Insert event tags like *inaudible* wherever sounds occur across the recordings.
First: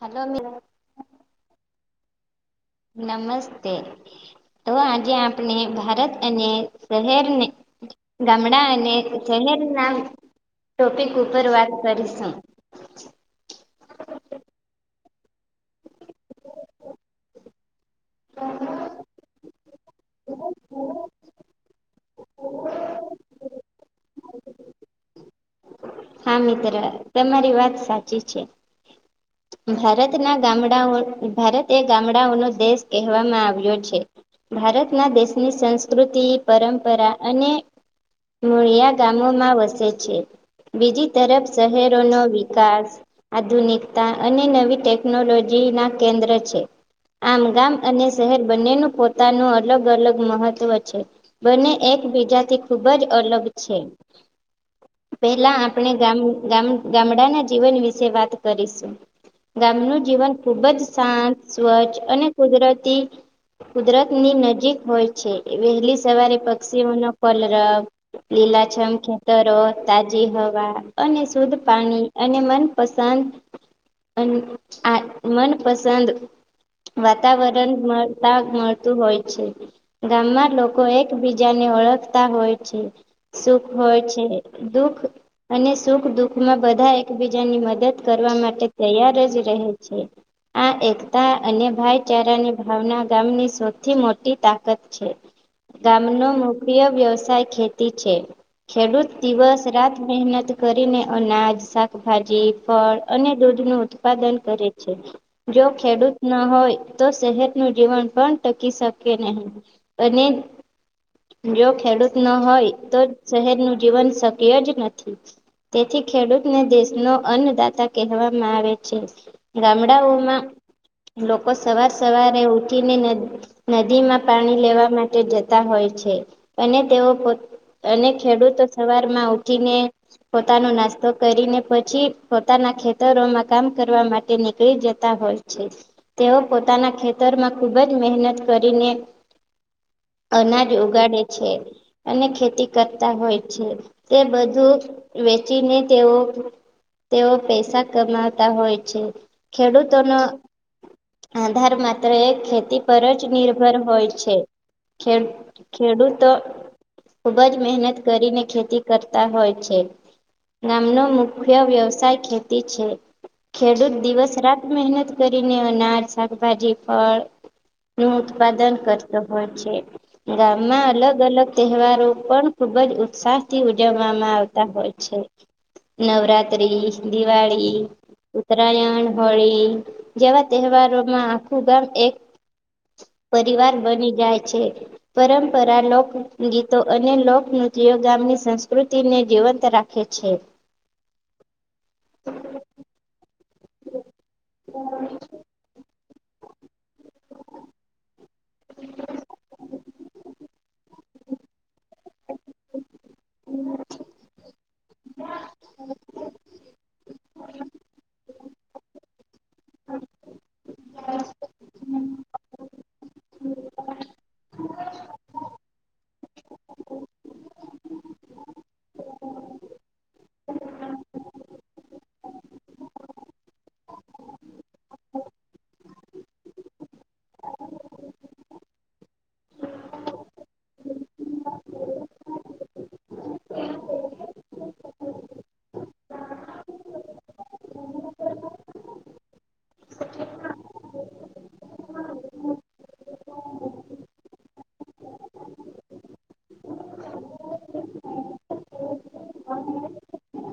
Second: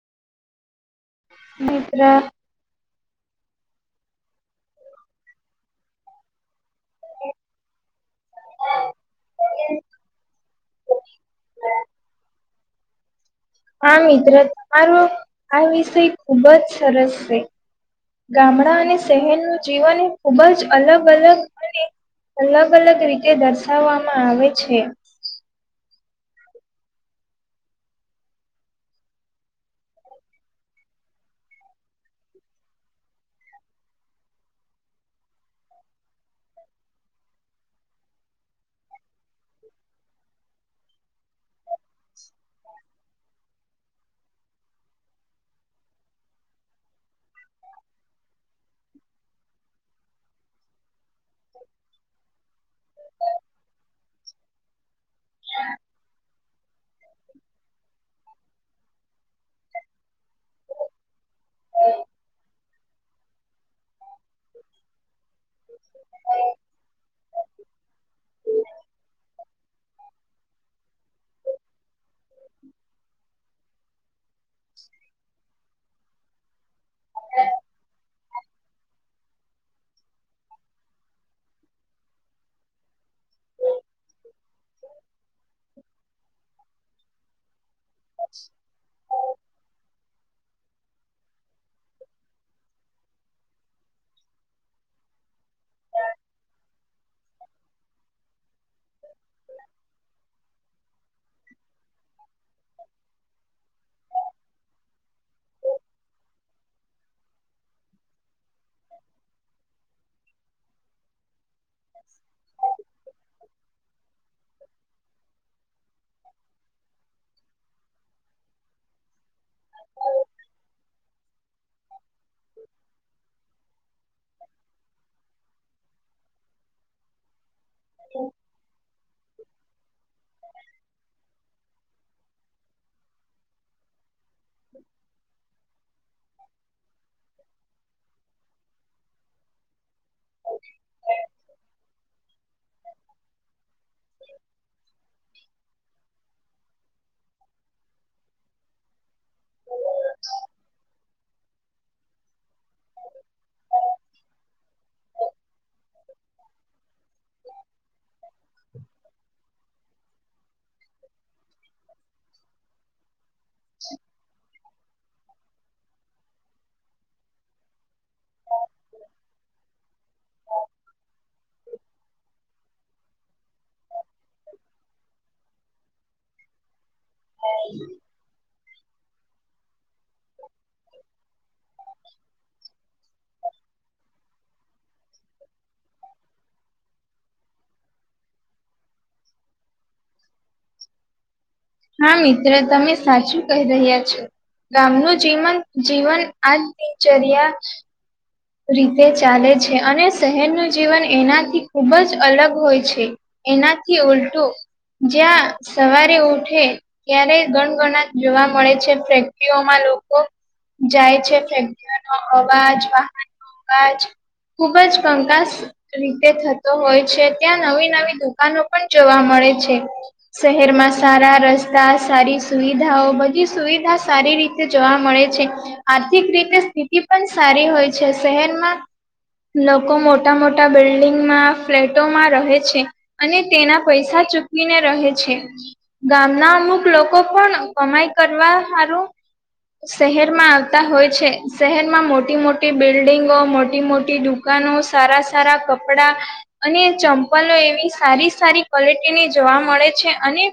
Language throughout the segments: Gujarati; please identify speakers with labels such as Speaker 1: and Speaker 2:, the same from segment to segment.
Speaker 1: હલો મમ
Speaker 2: મિત્ર
Speaker 1: નમસ્તે, તો આજે આપણે ભારત અને શહેરને, ગામડા અને શહેર નામ ટોપિક ઉપર વાત કરીશું
Speaker 2: હા, મિત્ર તમારો આ વિષય ખુબ જ સરસ છે ગામડા અને શહેર નુ જીવન ખુબ જ અલગ અલગ અને અલગ અલગ રીતે દર્શાવવામાં આવે છે
Speaker 1: હા, મિત્ર તમારી વાત સાચી છે ભારતના ગામડાઓ ભારત એ ગામડાઓનો દેશ કહેવામાં આવ્યો છે ભારતના દેશની સંસ્કૃતિ, પરંપરા અને મૂળિયા ગામોમાં વસે છે બીજી તરફ શહેરો નો વિકાસ આધુનિક અને નવી ટેકનોલોજી ના કેન્દ્ર છે આમ ગામ અને શહેર બંનેનું પોતાનું અલગ, અલગ મહત્વ છે બંને એકબીજાથી ખૂબ જ અલગ છે પેલા આપણે ગામ ગામ ગામડાના જીવન વિશે વાત કરીશ ગામનું જીવન ખુબ જ શાંત, સ્વચ્છ અને કુદરતી કુદરતની નજીક હોય છે, વહેલી સવારે પક્ષીઓનો પલરવ લીલાછમ ખેતરો, તાજી હવા અને શુદ્ધ પાણી અને મનપસંદ અને આ મનપસંદ વાતાવરણ મળતા મળતું હોય છે ગામમાં લોકો એકબીજાને ઓળખતા હોય છે સુખ હોય છે, દુખ અને સુખ દુઃખ માં બધા એકબીજાની મદદ એવા માટે તૈયાર રજ રહેે છે આ એકતા અને ભાઈચારાની ભાવના ગામની સૌથી મોટી તાકાત છે, ગામનો મુખ્ય વ્યવસાય ખેતી છે ખેડૂત દિવસ રાત મહેનત કરીને અનાજ, શાકભાજી, ફળ અને દૂધ નું ઉત્પાદન કરે છે જો ખેડૂત ના હોય તો શહેર નું જીવન પણ ટકી શકે નહીં અને જો ખેડૂત ન હોય તો શહેરનું જીવન શક્ય જ નથી તેથી ખેડૂતને દેશનો અન્નદાતા કહેવામાં આવે છે, ગામડાઓમાં લોકો સવાર સવારે ઉઠી ને નદીમાં પાણી લેવા માટે જતા હોય છે અને તેઓ અને ખેડૂતો સવાર માં ઉઠીને પોતાનો નાસ્તો કરીને પછી પોતાના ખેતરોમાં કામ કરવા માટ ટે નીકળી જતા હોય છે. તેઓ પોતાના ખેતરમાં ખુબજ મહેનત કરીને અનાજ ઉગાડે છે અને ખેતી કરતા હોય છે. તે બધું વેચીને તેઓ તેઓ પૈસા કમાવતા હોય છે. ખેડૂતોનો આધાર માત્ર એક ખેતી પરજ નિર્ભર હોય છે. ખ ખેડૂતો ખુબજ મહેનત કરીને ખેતી કરતા હોય છે. ગામનો મુખ્ય વ્યવ સાય ખેતી છે. ખેડૂત દિવસ રાત ખૂબ મહેનત કરીને અનાજ, શાકભાજી, ફળ નું ઉત્પાદન કરતો હોય છે. ગામમાં અલગ અલગ તહેવારો પણ ખુબજ ઉત્સાહથી ઉજવવામાં આવતા હોય છે. નવરાત્રી, દિવાળી ઉત્તરાયણ, હોળી, જેવા તહેવારોમાં આખું ગામ એક પરિવાર બની જાય છે. પરંપરા લોકગીતો અને લોકનૃત્યો ગામની સંસ્કૃતિને જીવંત રાખ ખે છે.
Speaker 2: હા મિત્ર, તમે સાચું કહી રહ્યા છો. ગામનું જીવન જીવન આજ દિનચર્યા રીતે ચાલે છે અને શહેરનું જીવન એનાથી ખૂબજ અલગ હોય છે. એનાથી ઉલટુ, જ્યાં સવારે ઉઠે ક્યારે ગણગણા જોવા મળે છે, ફેક્ટરીઓમાં લોકો જાય છે. ફેક્ટરીઓનો અવાજ, વાહનનો અવાજ ખુબજ કંકાસ રીતે થતો હોય છે. ત્યાં નવી નવી દુકાનો પણ જોવા મળે છે. શહેરમાં સારા રસ્તા, સારી સુવિધાઓ, બધી સુવિધા સારી રીતે તે જોવા મળે છે. આર્થિક રીતે સ્થિતિ પણ સારી હોય છે. શહેરમાં લોકો મોટા મોટા બિલ્ડિંગમાં, ફ્લેટોમાં રહે છે. અને તેના પૈસા ચૂકીવીને રહે છે. ગામના અમુક લોકો પણ કમાઈ કરવા હારુ. શહેરમાં આવતા હોય છે. શહેરમાં મોટી મોટ ટી બિલ્ડિંગો, મોટી મોટી દુકાનો, સારા સારા કપડા અને ચંપલો એવી સારી સારી ક્વોલિટીની જોવા મળે છે અને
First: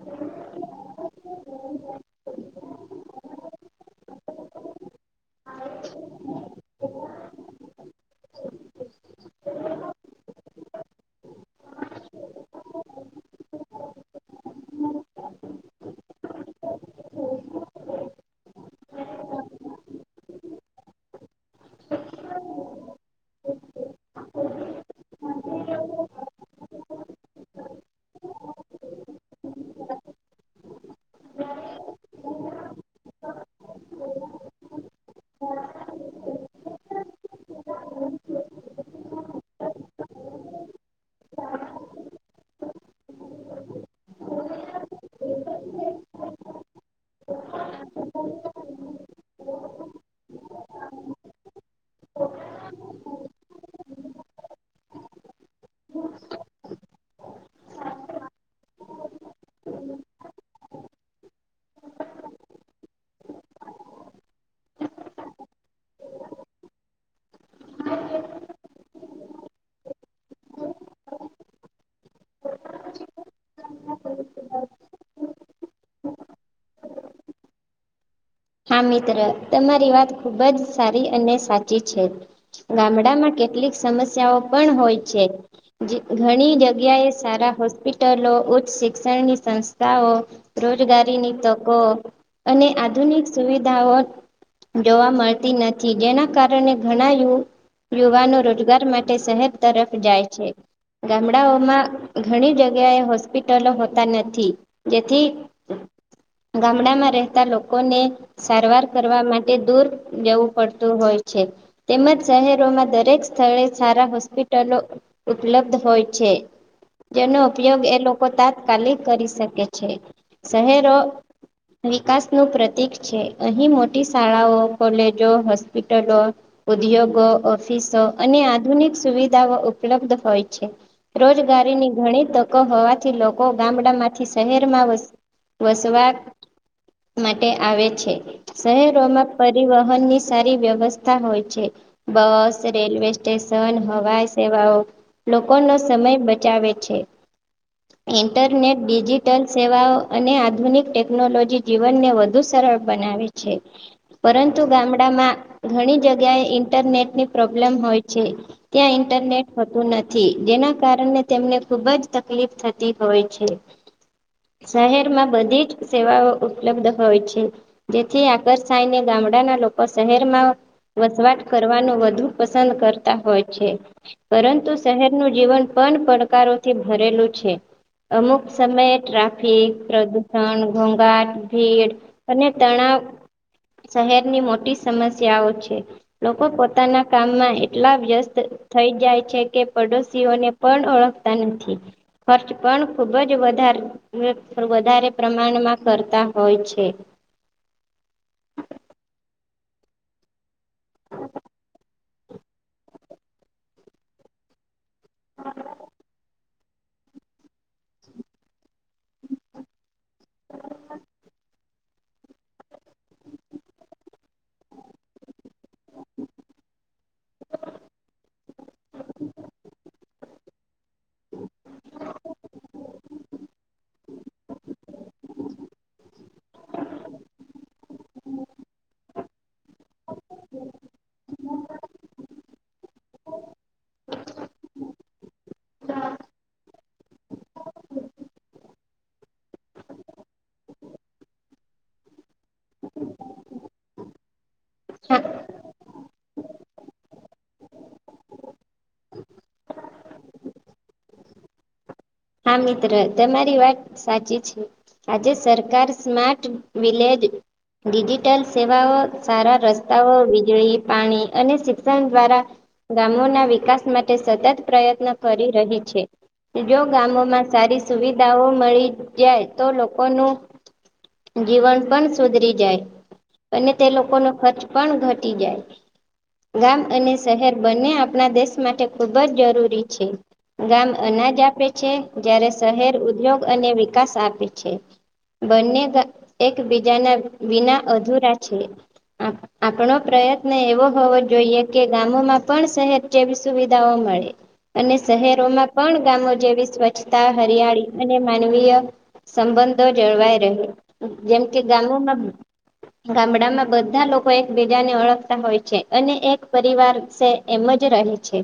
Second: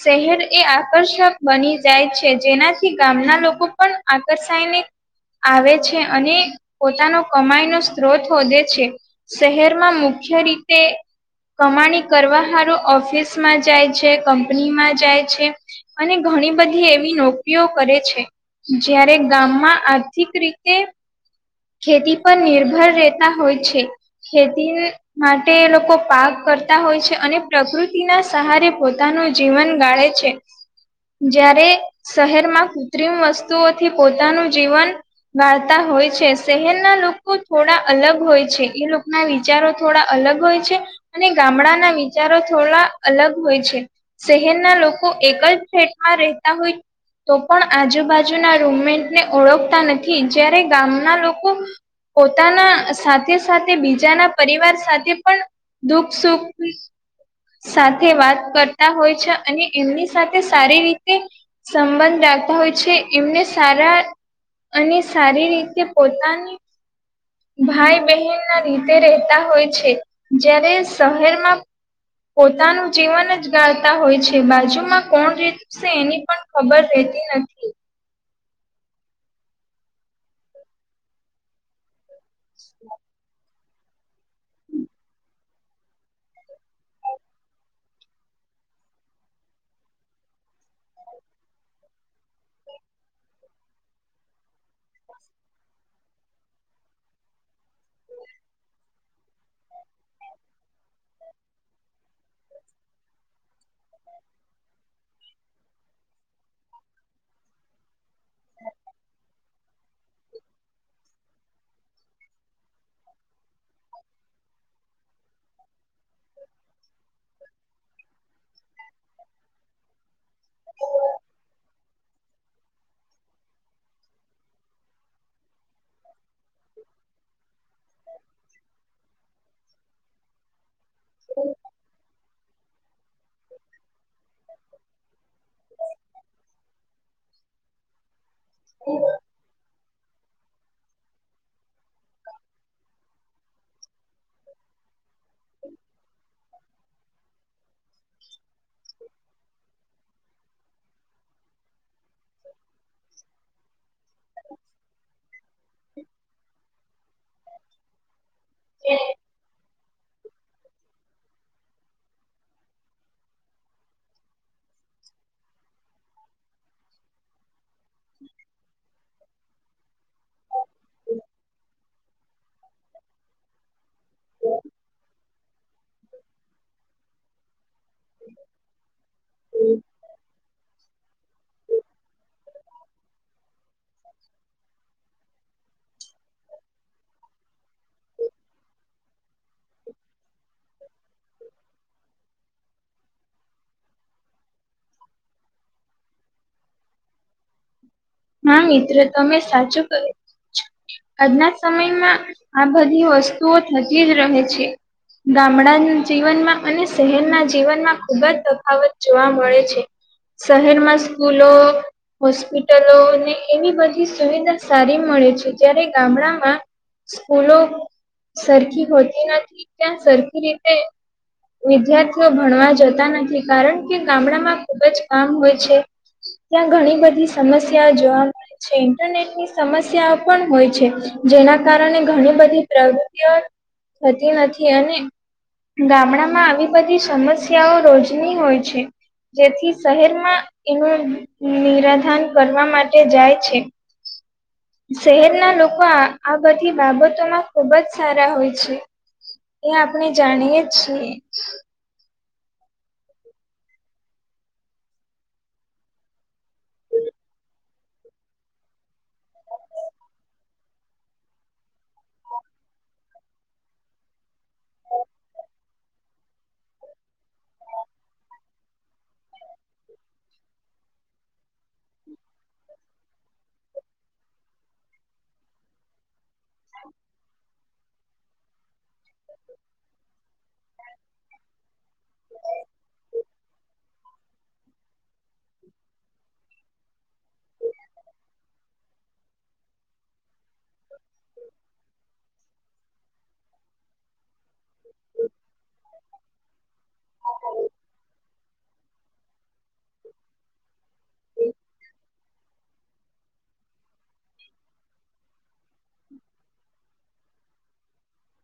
Speaker 2: શહેર એ આકર્ષક બની જાય છે. જેના થી ગામના લોકો પણ આકર્ષાયને આવે છે અને પોતાનો કમાઈનો સ્ત્રોત હોદે છે. શહેરમાં મુખ્ય રીતે કમાણી કરવા હારુ ઓફિસમાં જાય છે, કંપની માં જાય છે, અને ઘણી બધી એવી નોકરીઓ કરે છે. જયારે ગામમાં આર્થિક રીતે ખેતી પર નિર્ભર રહેતા હોય છે. ખેતીને માટે એલોકો પાક કરતા હોય છે અને પ્રકૃતિના સહારે પોતાનું જીવન ગાળે છે. જારે શહેરમાં કૃત્રિમ વસ્તુઓથી પોતાનું જીવન વાળતા હોય છે. શહેરના લોકો થોડા અલગ હોય છે. એ લોકોના વિચારો થોડા અલગ હોય છે. અને ગામડાના વિચારો થોડા અલગ હોય છે. શહેરના લોકો એકજ ફ્લેટમાં રહેતા હોય તો પણ આજુબાજુના રૂમેન્ટને ઓળખતા નથી. જયારે ગામના લોક *unintelligible* પોતાના સાથે સાથે બીજાના પરિવાર સાથે પણ દુઃખ સુખ સાથે વાત કરતા હોય છે અને એમની સાથે સારી રીતે સંબંધ રાખતા હોય છે એમને સારા અને સારી રીતે પોતાની ભાઈ બહેન ના રીતે રહેતા હોય છે જ્યારે શહેરમાં પોતાનું જીવન જ ગાળતા હોય છે બાજુમાં કોણ રીત એની પણ ખબર રહેતી નથી
Speaker 1: હા મિત્ર તમારી વાત ખુબ જ સારી અને સાચી છે ગામડામાં કેટલીક સમસ્યાઓ પણ હોય છે ઘણી જગ્યાએ સારા હોસ્પિટલો ઉચ્ચ શિક્ષણની સંસ્થાઓ રોજગારીની તકો અને આધુનિક સુવિધાઓ જોવા મળતી નથી જેના કારણે ઘણા યુવાનો રોજગાર માટે શહેર તરફ જાય છે ગામડાઓમાં ઘણી જગ્યાએ હોસ્પિટલો હોતા નથી જેથી ગામડામાં રહેતા લોકોને સારવાર કરવા માટે દૂર જવું પડતું હોય છે તેમજ શહેરોમાં દરેક સ્થળે સારા હોસ્પિટલો ઉપલબ્ધ હોય છે. તેનો ઉપયોગ એ લોકો તાત્કાલી કરી શકે છે શહેરો વિકાસ નું પ્રતિક છે અહી મોટી શાળાઓ કોલેજો હોસ્પિટલો ઉદ્યોગો ઓફિસો અને આધુનિક સુવિધાઓ ઉપલબ્ધ હોય છે. રોજગારીની ઘણી તક હોવાથી લોકો ગામડા માંથી શહેરમાં વસ વસવાટ માટે આવે છે શહેરોમાં પરિવહન ની સારી વ્યવસ્થા હોય છે. બસ રેલવે સ્ટેશન હવાઈ સેવાઓ લોકોનો સમય બચાવે છે. ઇન્ટરનેટ ડિજિટલ સેવાઓ અને આધુનિક ટેકનોલોજી જીવનને વધુ સરળ બનાવે છે પરંતુ ગામડામાં ઘણી જગ્યાએ ઇન્ટરનેટની પ્રોબ્લેમ હોય છે. ત્યાં ઇન્ટરનેટ થતું નથી જેના કારણે તેમને ખુબ જ તકલીફ થતી હોય છે. શહેરમાં બધી જ સેવાઓ ઉપલબ્ધ હોય છે જેથી આકર્ષાયને ગામડાના લોકો શહેરમાં વસવાટ કરવાનું વધુ પસંદ કરતા હોય છે. પરંતુ શહેરનું જીવન પણ પડકારોથી ભરેલું છે. અમુક સમયે ટ્રાફિક પ્રદૂષણ ઘોંઘાટ ભીડ અને તણાવ શહેરની મોટી સમસ્યાઓ છે. લોકો પોતાના કામમાં એટલા વ્યસ્ત થઈ જાય છે કે પડોશીઓને પણ ઓળખતા નથી. ખર્ચ પણ ખુબ જ વધારે *unintelligible* વધારે પ્રમાણમાં કરતા હોય છે.
Speaker 2: હા મિત્ર તમે સાચું કહો છો. આજના સમયમાં આ બધી વસ્તુઓ થતી જ રહે છે. ગામડા જીવનમાં અને શહેરના જીવનમાં ખુબ જ તફાવત જોવા મળે છે. શહેરમાં સ્કૂલો હોસ્પિ હોટલોને એવી બધી સુવિધા સારી મળે છે જ્યારે ગામડામાં સ્કૂલો સરખી હોતી નથી ત્યાં સરખી રીતે વિદ્યાર્થીઓ ભણવા જતા નથી કારણ કે ગામડામાં ખુબ જ કામ હોય છે. ત્યાં ઘણી બધી સમસ્યા જોવા મળે છે ઇન્ટરનેટ ની સમસ્યાઓ પણ હોય છે જેના કારણે ઘણી બધી પ્રગતિઓ થતી નથી અને ગામડામાં આવી બધી સમસ્યાઓ રોજની હોય છે. જેથી શહેરમાં એનું નિરાધાન કરવા માટે જાય છે શહેરના લોકો આ આ બધી બાબતોમાં ખુબ જ સારા હોય છે. એ આપણે જાણીએ છીએ.
Speaker 1: હા મિત્ર તમારી વાત સાચી છે. આજે સરકાર સ્મા્ટ વિલેજ ડિજિટલ સેવાઓ સારા રસ્તાઓ વીજળી પાણી અને શિક્ષણ દ્વારા ગામોના વિકાસ માટે સતત પ્રયત્ન કરી રહે છે. ગામોમાં સારી સુવિધાઓ મળી જાય તો લોકોનું જીવન પણ સુધરી જાય. અને તે લોકો ન ખર્ચ પણ ઘટી જાય. ગામ અને શહેર બંને આપણા દેશ માટે ખુબ જ જરૂરી છે ગામ અનાજ આપે છે જ્યારે શહેર ઉદ્યોગ અને વિકાસ આપે છે બંને એકબીજાના વિના અધુરા છે આપણો પ્રયત્ન એવો હોવો જોઈએ કે ગામોમાં પણ શહેર જેવી સુવિધાઓ મળે અને શહેરોમાં પણ ગામો જેવી સ્વચ્છતા હરિયાળી અને માનવીય સંબંધો જળવાઈ રહે જેમ કે ગામોમાં ગામડામાં બધા લોકો એકબીજાને ઓળખતા હોય છે અને એક પરિવાર છે એમ જ રહે છે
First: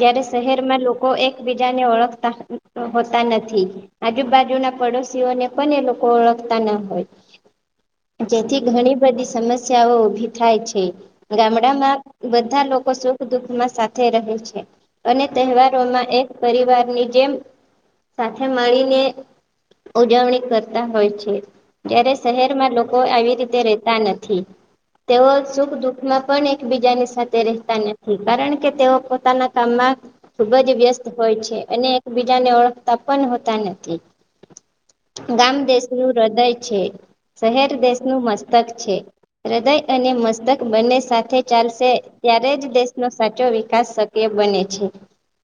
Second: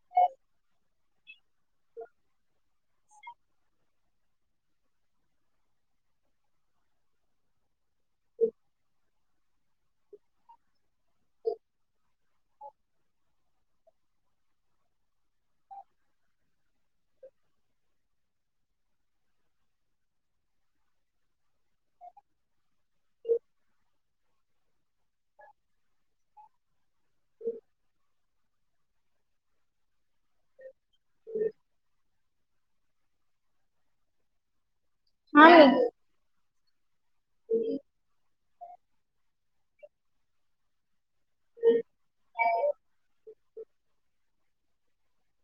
Speaker 1: જયારે શહેરમાં લોકો એકબીજાને ઓળખતા હોતા નથી આજુબાજુ ના પડોશીઓને પણ એ લોકો ઓળખતા ના હોય જેથી ઘણી બધી સમસ્યાઓ ઉભી થાય છે ગામડામાં બધા લોકો સુખ દુઃખ માં સાથે થે રહે છે અને તહેવારોમાં એક પરિવારની જેમ સાથે મળીને ઉજવણી કરતા હોય છે જ્યારે શહેરમાં લોકો આવી રીતે રેતા નથી તેઓ સુખ દુખ માં પણ એકબીજાની સાથે રહેતા નથી કારણ કે તેઓ પોતાના કામમાં ખુબ જ વ્યસ્ત હોય છે અને એક ત્યાં ને ઓળખતા પણ હોતા નથી
Speaker 2: હા
Speaker 1: ગામ
Speaker 2: મિ-
Speaker 1: દેશ નું હૃદય છે શહેર દેશનું મસ્તક છે હૃદય અને મસ્તક બંને સાથે ચાલશે ત્યારે જ દેશનો સાચો વિકાસ શક એ બને છે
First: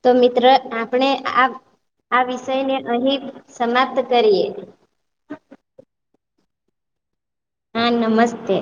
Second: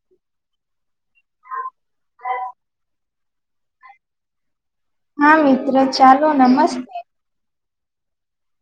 Speaker 1: તો મિત્ર આપણે આ આ વિષય ને અહી સમાપ્ત કરીએ
Speaker 2: હા મિત્ર ચાલો નમસ્તે
Speaker 1: હા નમસ્તે